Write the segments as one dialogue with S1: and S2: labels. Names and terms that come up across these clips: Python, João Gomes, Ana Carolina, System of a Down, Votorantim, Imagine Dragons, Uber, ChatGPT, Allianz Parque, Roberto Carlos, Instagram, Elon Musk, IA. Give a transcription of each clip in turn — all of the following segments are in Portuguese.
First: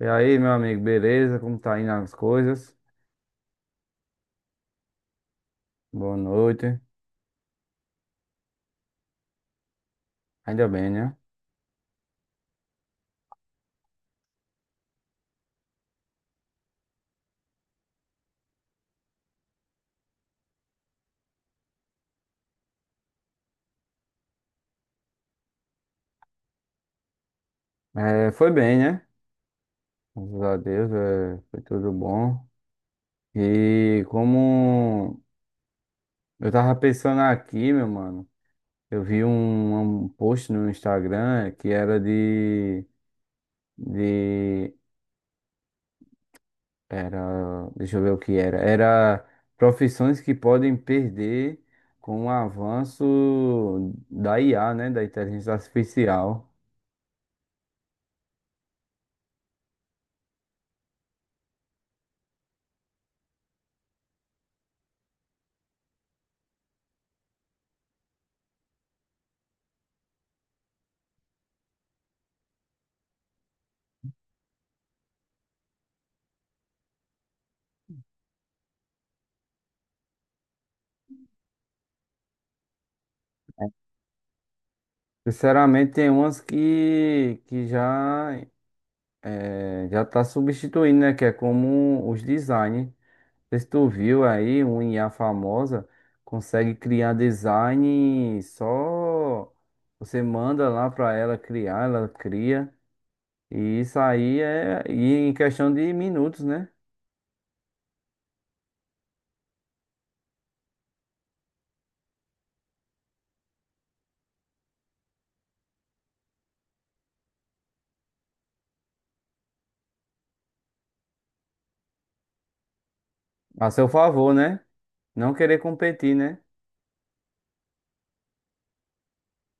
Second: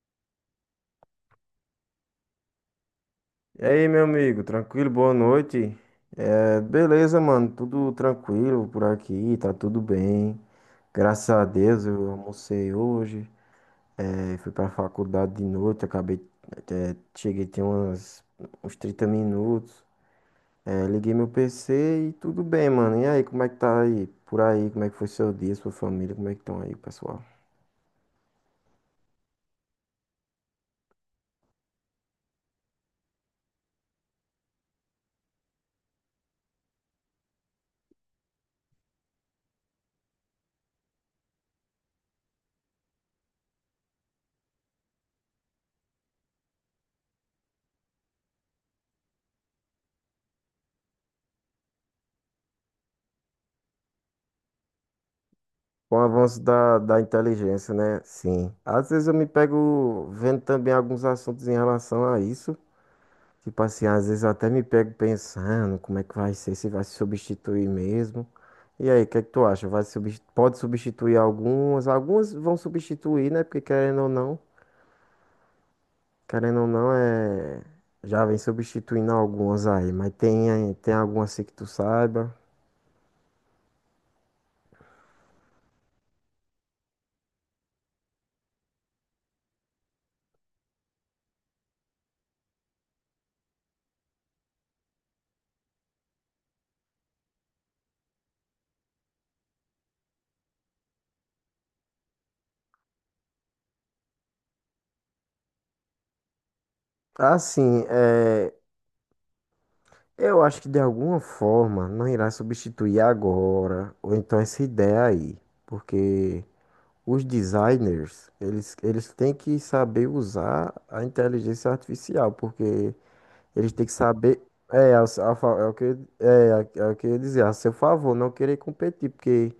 S1: E aí, meu amigo, beleza? Como tá indo as coisas?
S2: E aí, meu amigo, tranquilo? Boa noite.
S1: Boa noite.
S2: Beleza, mano, tudo tranquilo por aqui, tá tudo bem.
S1: Ainda bem, né?
S2: Graças a Deus, eu almocei hoje. Fui pra faculdade de noite, acabei, cheguei tem umas, uns 30 minutos. Liguei meu PC e tudo bem, mano. E aí, como é que tá aí? Por aí, como é que foi seu dia, sua família, como é que estão aí, pessoal?
S1: É, foi bem, né? Graças a Deus, é, foi tudo bom. E como eu tava pensando aqui, meu mano, eu vi um post no Instagram que era de, era, deixa eu ver o que era. Era profissões que podem perder com o avanço da IA, né? Da inteligência
S2: Com o avanço
S1: artificial.
S2: da inteligência, né? Sim. Às vezes eu me pego vendo também alguns assuntos em relação a isso. Tipo assim, às vezes eu até me pego pensando como é que vai ser, se vai se substituir mesmo. E aí, o que é que tu acha? Pode substituir algumas, algumas vão substituir, né? Porque querendo ou não, já vem substituindo algumas aí, mas tem, tem algumas assim que tu saiba.
S1: Sinceramente, tem umas que já já tá substituindo, né? Que é como os design. Não sei se tu viu aí, um IA famosa consegue criar design só você manda lá para ela criar, ela cria. E isso aí é e em questão de minutos, né?
S2: Assim, eu acho que de alguma forma não irá substituir agora, ou então essa ideia aí, porque. Os designers, eles têm que saber usar a inteligência artificial, porque
S1: A
S2: eles têm
S1: seu
S2: que
S1: favor,
S2: saber.
S1: né?
S2: É,
S1: Não
S2: a
S1: querer
S2: fa- é o que,
S1: competir,
S2: é,
S1: né?
S2: é é o que eu ia dizer, a seu favor, não querer competir, porque,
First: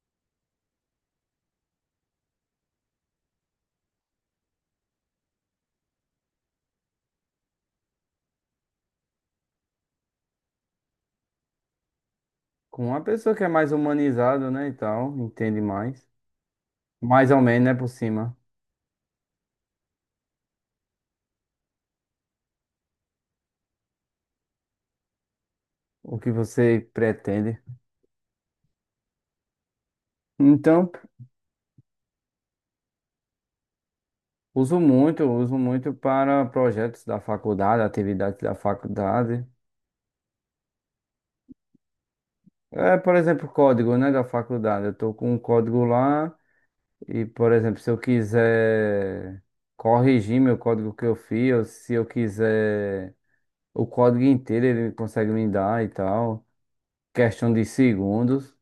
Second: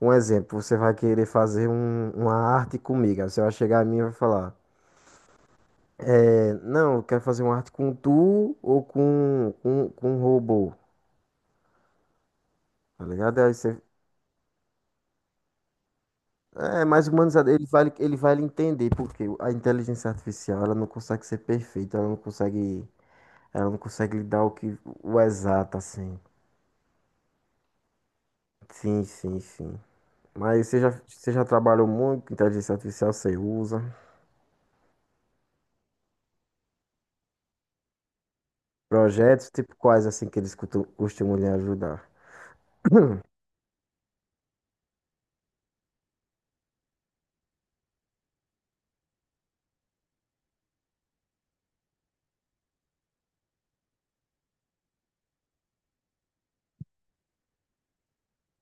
S2: um exemplo, você vai querer uma arte comigo, aí você vai chegar a mim e vai falar, não, eu quero fazer uma arte com tu ou com um robô,
S1: Com uma
S2: tá
S1: pessoa
S2: ligado?
S1: que é mais humanizada, né? E tal, entende mais.
S2: Mais
S1: Mais ou
S2: humanizado,
S1: menos, né? Por
S2: ele vai
S1: cima.
S2: lhe entender, porque a inteligência artificial, ela não consegue ser perfeita, ela não consegue. Ela não consegue lhe dar o exato assim.
S1: O que você pretende.
S2: Sim, sim, sim. Mas
S1: Então,
S2: você já trabalhou muito com inteligência artificial, você usa.
S1: uso muito para projetos da faculdade, atividades da faculdade.
S2: Projetos tipo quais assim que eles costumam lhe ajudar?
S1: É, por exemplo, código, né, da faculdade. Eu estou com um código lá e, por exemplo, se eu quiser corrigir meu código que eu fiz, ou se eu quiser o código inteiro, ele consegue me dar e tal. Questão de segundos.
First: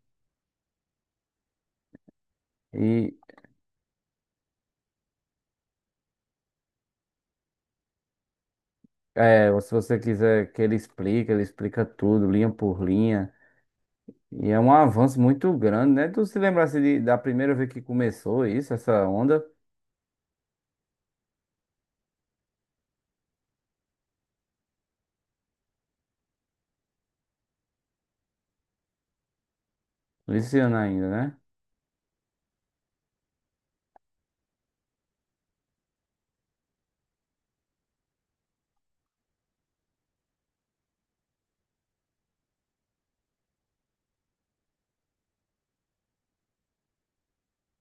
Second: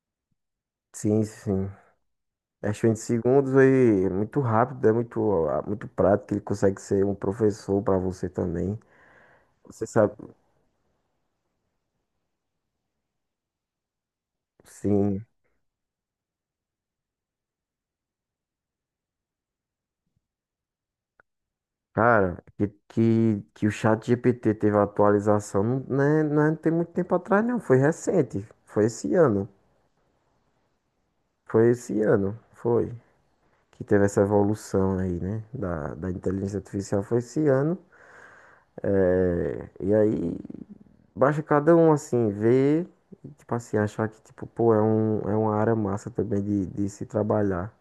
S2: Sim, sim. Acho que em
S1: E
S2: segundos aí é muito rápido, é muito, ah, muito prático, ele consegue ser um professor para você também.
S1: é, ou se
S2: Você
S1: você
S2: sabe,
S1: quiser que ele explique, ele explica tudo, linha por linha. E é um avanço
S2: sim.
S1: muito grande, né? Tu se lembrasse da primeira vez que começou isso, essa onda?
S2: Cara, que o chat GPT teve a atualização, não, né, não tem muito tempo atrás, não. Foi recente, foi esse ano.
S1: Esse ainda, né?
S2: Foi esse ano, foi. Que teve essa evolução aí, né? Da inteligência artificial foi esse ano. É, e aí, basta cada um, assim, ver e, tipo assim, achar que, tipo, pô, é uma área massa também de se trabalhar.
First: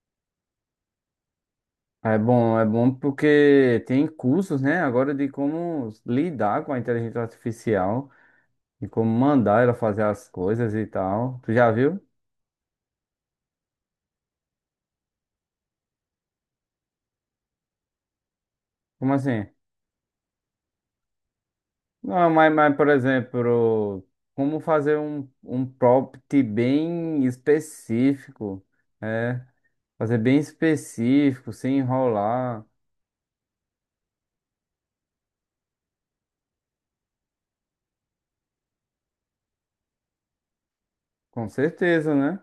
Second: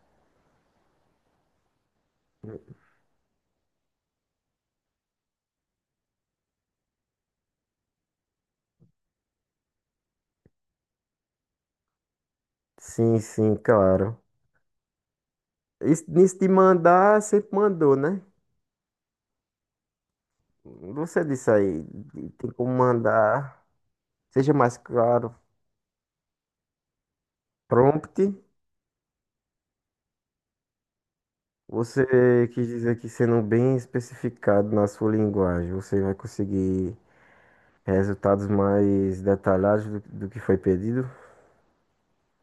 S1: É bom porque tem cursos, né? Agora de como lidar com a inteligência artificial e como mandar ela fazer as coisas e tal. Tu já viu?
S2: Sim, sim, claro. Isso, nisso de mandar, sempre mandou, né?
S1: Como assim?
S2: Você disse aí,
S1: Não,
S2: tem
S1: mas,
S2: como
S1: mas por
S2: mandar,
S1: exemplo,
S2: seja
S1: como
S2: mais
S1: fazer um,
S2: claro,
S1: um prompt bem
S2: prompt.
S1: específico, é? Fazer bem específico, sem
S2: Você
S1: enrolar.
S2: quis dizer que sendo bem especificado na sua linguagem, você vai conseguir resultados mais detalhados do que foi pedido?
S1: Com certeza, né?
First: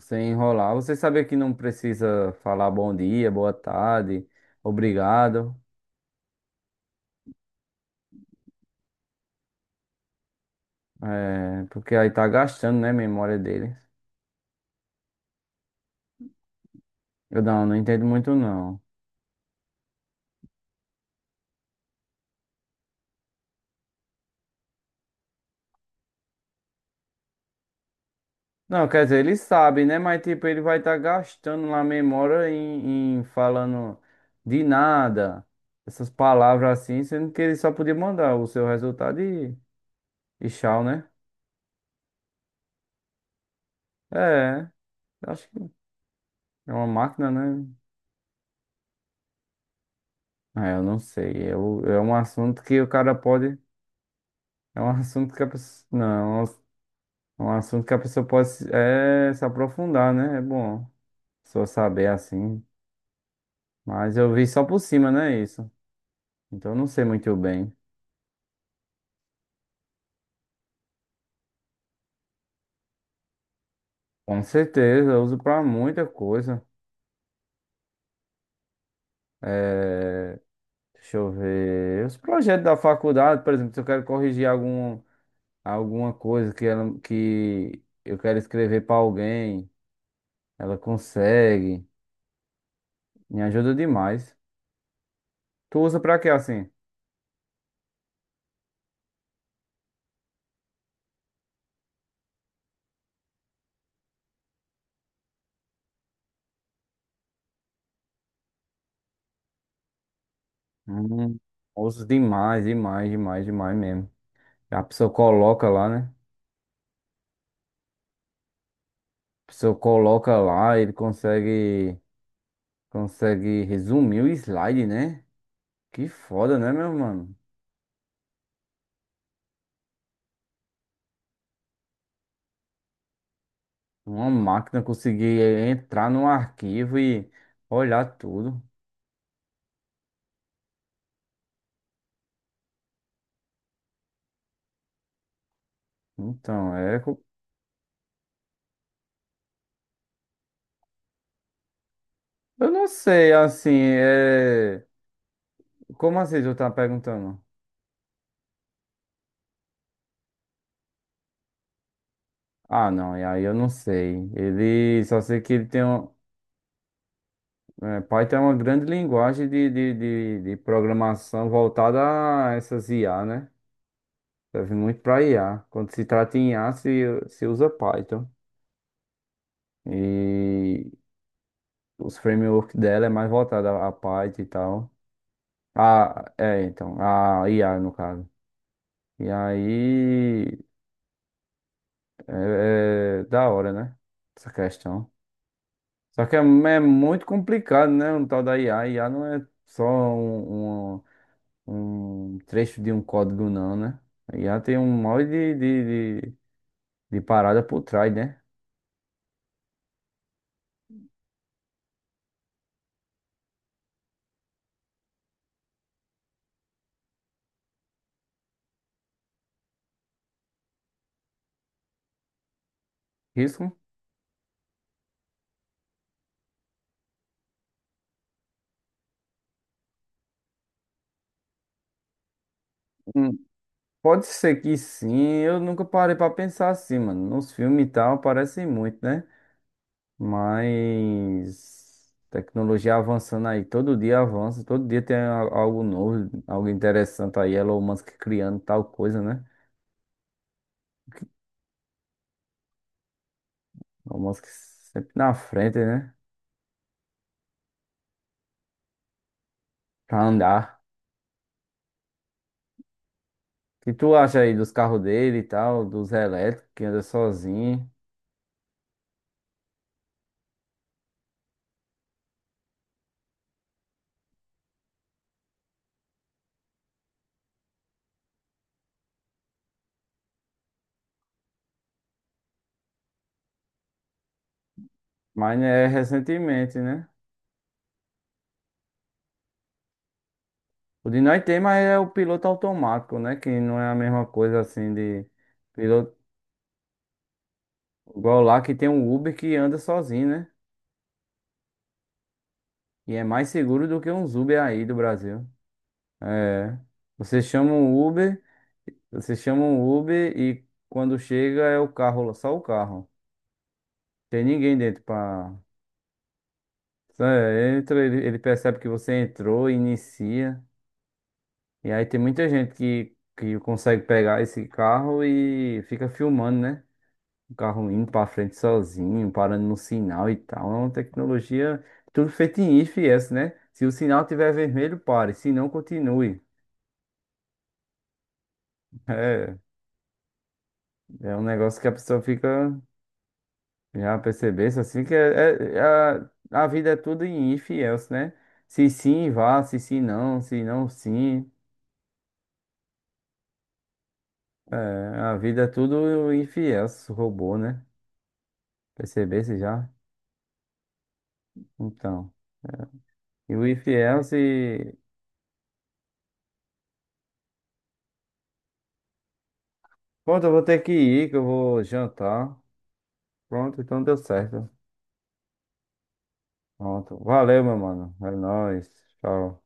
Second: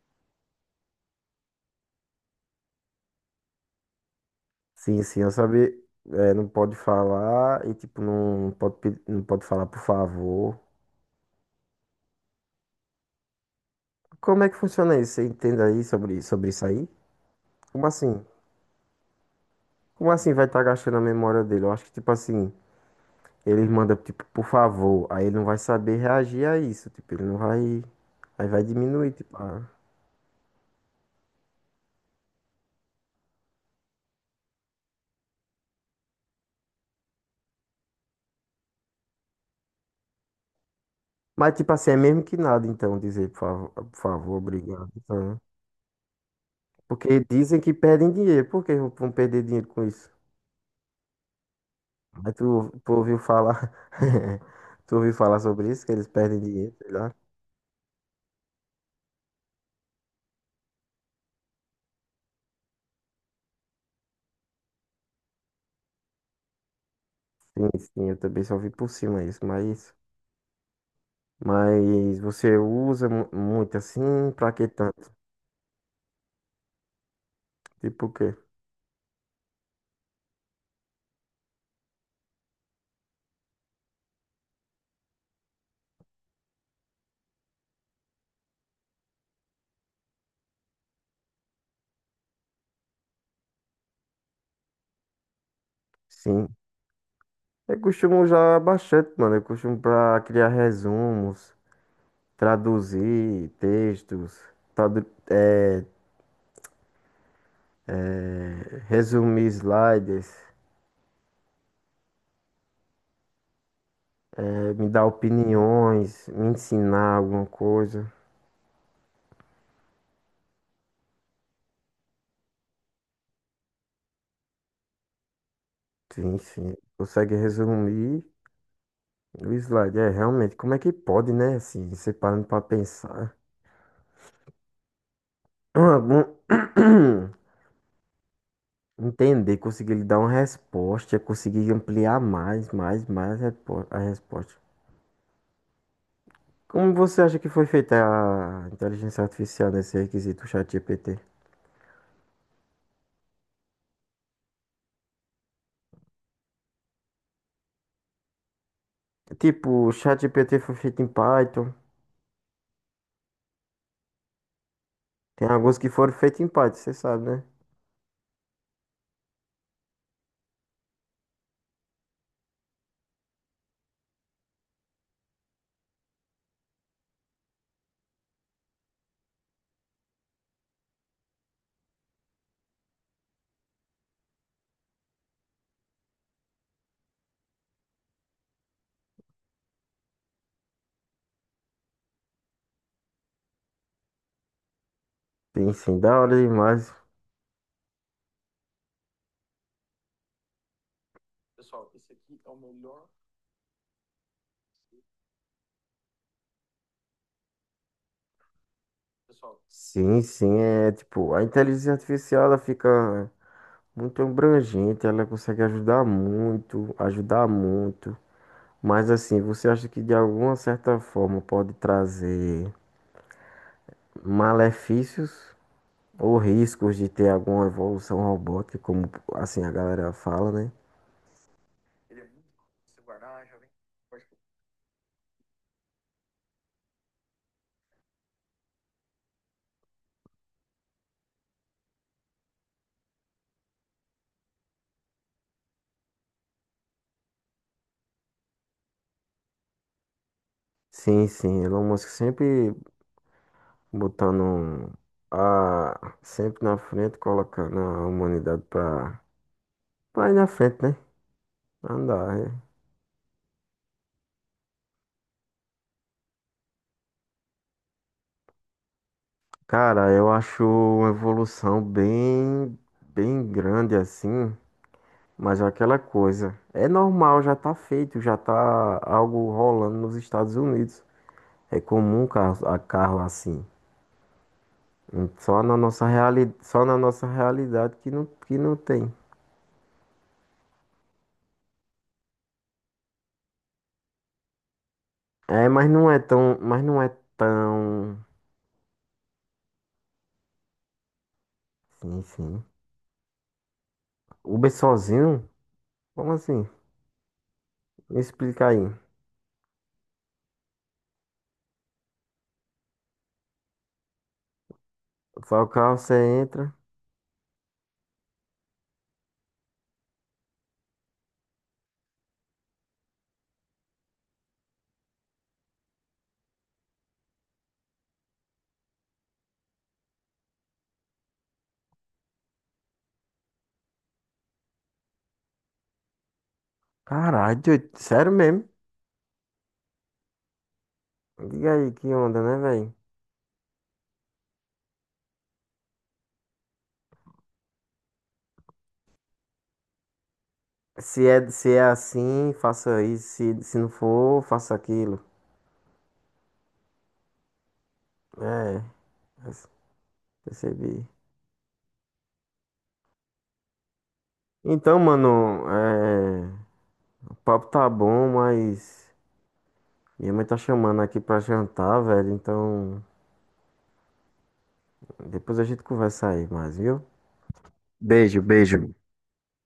S1: Sem enrolar. Você sabe que não precisa falar bom dia, boa tarde,
S2: Sim, sim, eu
S1: obrigado,
S2: sabia. Não pode falar e tipo, não pode falar por favor.
S1: é, porque aí tá gastando, né, a memória dele.
S2: Como é que funciona isso? Você entende aí sobre isso aí?
S1: Eu não, não
S2: Como
S1: entendo
S2: assim?
S1: muito não.
S2: Como assim vai estar gastando a memória dele? Eu acho que tipo assim, ele manda tipo, por favor, aí ele não vai saber reagir a isso, tipo, ele não vai. Aí vai
S1: Não, quer
S2: diminuir,
S1: dizer, ele
S2: tipo.
S1: sabe, né, mas tipo, ele vai estar gastando lá a memória em falando de nada, essas palavras assim, sendo que ele só podia mandar o seu resultado e tchau, né?
S2: Mas, tipo assim, é mesmo que nada, então, dizer, por favor,
S1: É,
S2: obrigado.
S1: eu
S2: Então, né?
S1: acho que é uma
S2: Porque
S1: máquina,
S2: dizem
S1: né?
S2: que perdem dinheiro. Por que vão perder dinheiro com isso?
S1: É, eu não sei, é, o- é um
S2: Mas
S1: assunto que o
S2: tu
S1: cara
S2: ouviu
S1: pode...
S2: falar.
S1: É um
S2: Tu ouviu
S1: assunto
S2: falar
S1: que a
S2: sobre isso,
S1: pessoa.
S2: que eles perdem
S1: Não,
S2: dinheiro,
S1: é
S2: sei lá.
S1: um assunto que a pessoa pode se- é, se aprofundar, né? É bom só saber assim. Mas eu vi só por cima, né? Isso. Então eu não sei muito
S2: Sim,
S1: bem.
S2: sim, eu também só vi por cima isso, mas. Mas você usa muito assim,
S1: Com
S2: pra que
S1: certeza,
S2: tanto?
S1: eu uso pra muita coisa.
S2: Tipo o quê?
S1: É, deixa eu ver. Os projetos da faculdade, por exemplo, se eu quero corrigir algum, alguma coisa que, ela, que eu quero escrever pra alguém, ela consegue. Me ajuda demais. Tu usa pra quê
S2: Sim.
S1: assim?
S2: Eu costumo usar bastante, mano. Eu costumo pra criar resumos, traduzir textos, tradu eh, resumir slides,
S1: Hum, osso demais, demais, demais, demais mesmo. A
S2: me dar
S1: pessoa coloca lá, né?
S2: opiniões, me ensinar alguma coisa.
S1: A pessoa coloca lá, ele consegue, consegue resumir o slide, né? Que
S2: Sim,
S1: foda, né,
S2: sim.
S1: meu mano?
S2: Consegue resumir o slide. É, realmente, como é que pode, né? Assim, você parando pra pensar.
S1: Uma máquina conseguir entrar no arquivo e olhar tudo.
S2: Entender, conseguir lhe dar uma resposta, conseguir ampliar mais a resposta.
S1: Então,
S2: Como
S1: é. Co-
S2: você acha que foi feita a inteligência artificial nesse requisito ChatGPT?
S1: eu não sei, assim, é. Como assim tu tá perguntando?
S2: Tipo, o ChatGPT foi feito em Python.
S1: Ah, não, e aí eu não sei. Ele só sei
S2: Tem
S1: que ele
S2: alguns
S1: tem
S2: que
S1: um.
S2: foram feitos em Python, você sabe, né?
S1: É, Python é uma grande linguagem de programação voltada a essas IA, né? Serve muito para IA. Quando se trata em IA, se usa Python. E os frameworks dela é mais voltada a Python e tal. Ah, é, então, a IA no caso. E aí, é, é da hora, né? Essa questão.
S2: Sim, sim, da
S1: Só que
S2: hora
S1: é, é
S2: demais.
S1: muito complicado, né? Um tal da IA. IA não é só um trecho de um código não, né? Aí já tem um monte de parada por trás, né?
S2: Sim, sim, é tipo, a inteligência artificial ela fica muito abrangente, ela consegue ajudar muito, ajudar muito. Mas assim, você acha que de alguma certa forma pode trazer
S1: Risco?
S2: malefícios ou riscos de ter alguma evolução robótica, como assim a galera fala, né?
S1: Hum, Pode ser que sim, eu nunca parei pra pensar assim, mano. Nos filmes e tal, aparecem muito, né? Mas tecnologia avançando aí, todo dia avança, todo dia tem a- algo novo, algo interessante aí. Elon Musk criando tal coisa, né?
S2: Sim, sim, Elon Musk sempre
S1: Elon Musk
S2: botando
S1: sempre na frente,
S2: a
S1: né?
S2: sempre na frente, colocando a humanidade pra,
S1: Pra
S2: pra ir na
S1: andar.
S2: frente, né? Andar, né?
S1: O que tu acha aí dos carros dele e tal, dos elétricos que anda sozinho?
S2: Cara, eu acho uma evolução bem grande assim, mas é aquela coisa, é normal, já tá feito, já tá algo rolando nos Estados Unidos. É comum carro, a carro assim.
S1: Mas
S2: Só na
S1: é recentemente,
S2: só na
S1: né?
S2: nossa realidade que não tem.
S1: O de nós tem, mas é o piloto automático, né? Que não é a mesma coisa assim de
S2: É, mas não
S1: piloto.
S2: é tão, mas não é tão,
S1: Igual lá que tem um Uber que anda sozinho, né?
S2: Sim, sim.
S1: E é mais seguro do que uns Uber
S2: Uber
S1: aí do Brasil.
S2: sozinho? Como assim?
S1: É. Você chama um
S2: Me
S1: Uber,
S2: explica aí.
S1: você chama um Uber e quando chega é o carro, só o carro. Tem ninguém dentro pra.
S2: Só o carro você entra.
S1: Só é, entra, ele percebe que você entrou, inicia. E aí tem muita gente que consegue pegar esse carro e fica filmando, né? Um carro indo pra frente sozinho, parando no sinal e tal. É uma tecnologia tudo feito em IFS, né? Se o sinal tiver vermelho, pare. Se não, continue.
S2: Caralho, doido, sério mesmo?
S1: É, é um
S2: Diga
S1: negócio que a
S2: aí que
S1: pessoa
S2: onda, né,
S1: fica
S2: velho?
S1: já percebesse assim que é, é- é a vida é tudo em IFS, né? Se sim, vá. Se sim, não. Se não, sim.
S2: Se é assim, faça isso. Se não for,
S1: É,
S2: faça aquilo.
S1: a vida é tudo IFS, robô, né?
S2: É,
S1: Percebesse já?
S2: percebi.
S1: Então. E o IFS. E- else.
S2: Então, mano, o papo tá bom, mas minha
S1: Pronto,
S2: mãe
S1: eu
S2: tá
S1: vou ter que
S2: chamando aqui
S1: ir, que
S2: pra
S1: eu vou
S2: jantar, velho.
S1: jantar.
S2: Então,
S1: Pronto, então deu certo.
S2: depois a gente conversa aí mais, viu?
S1: Pronto. Valeu, meu mano. É
S2: Beijo,
S1: nóis.
S2: beijo.
S1: Tchau.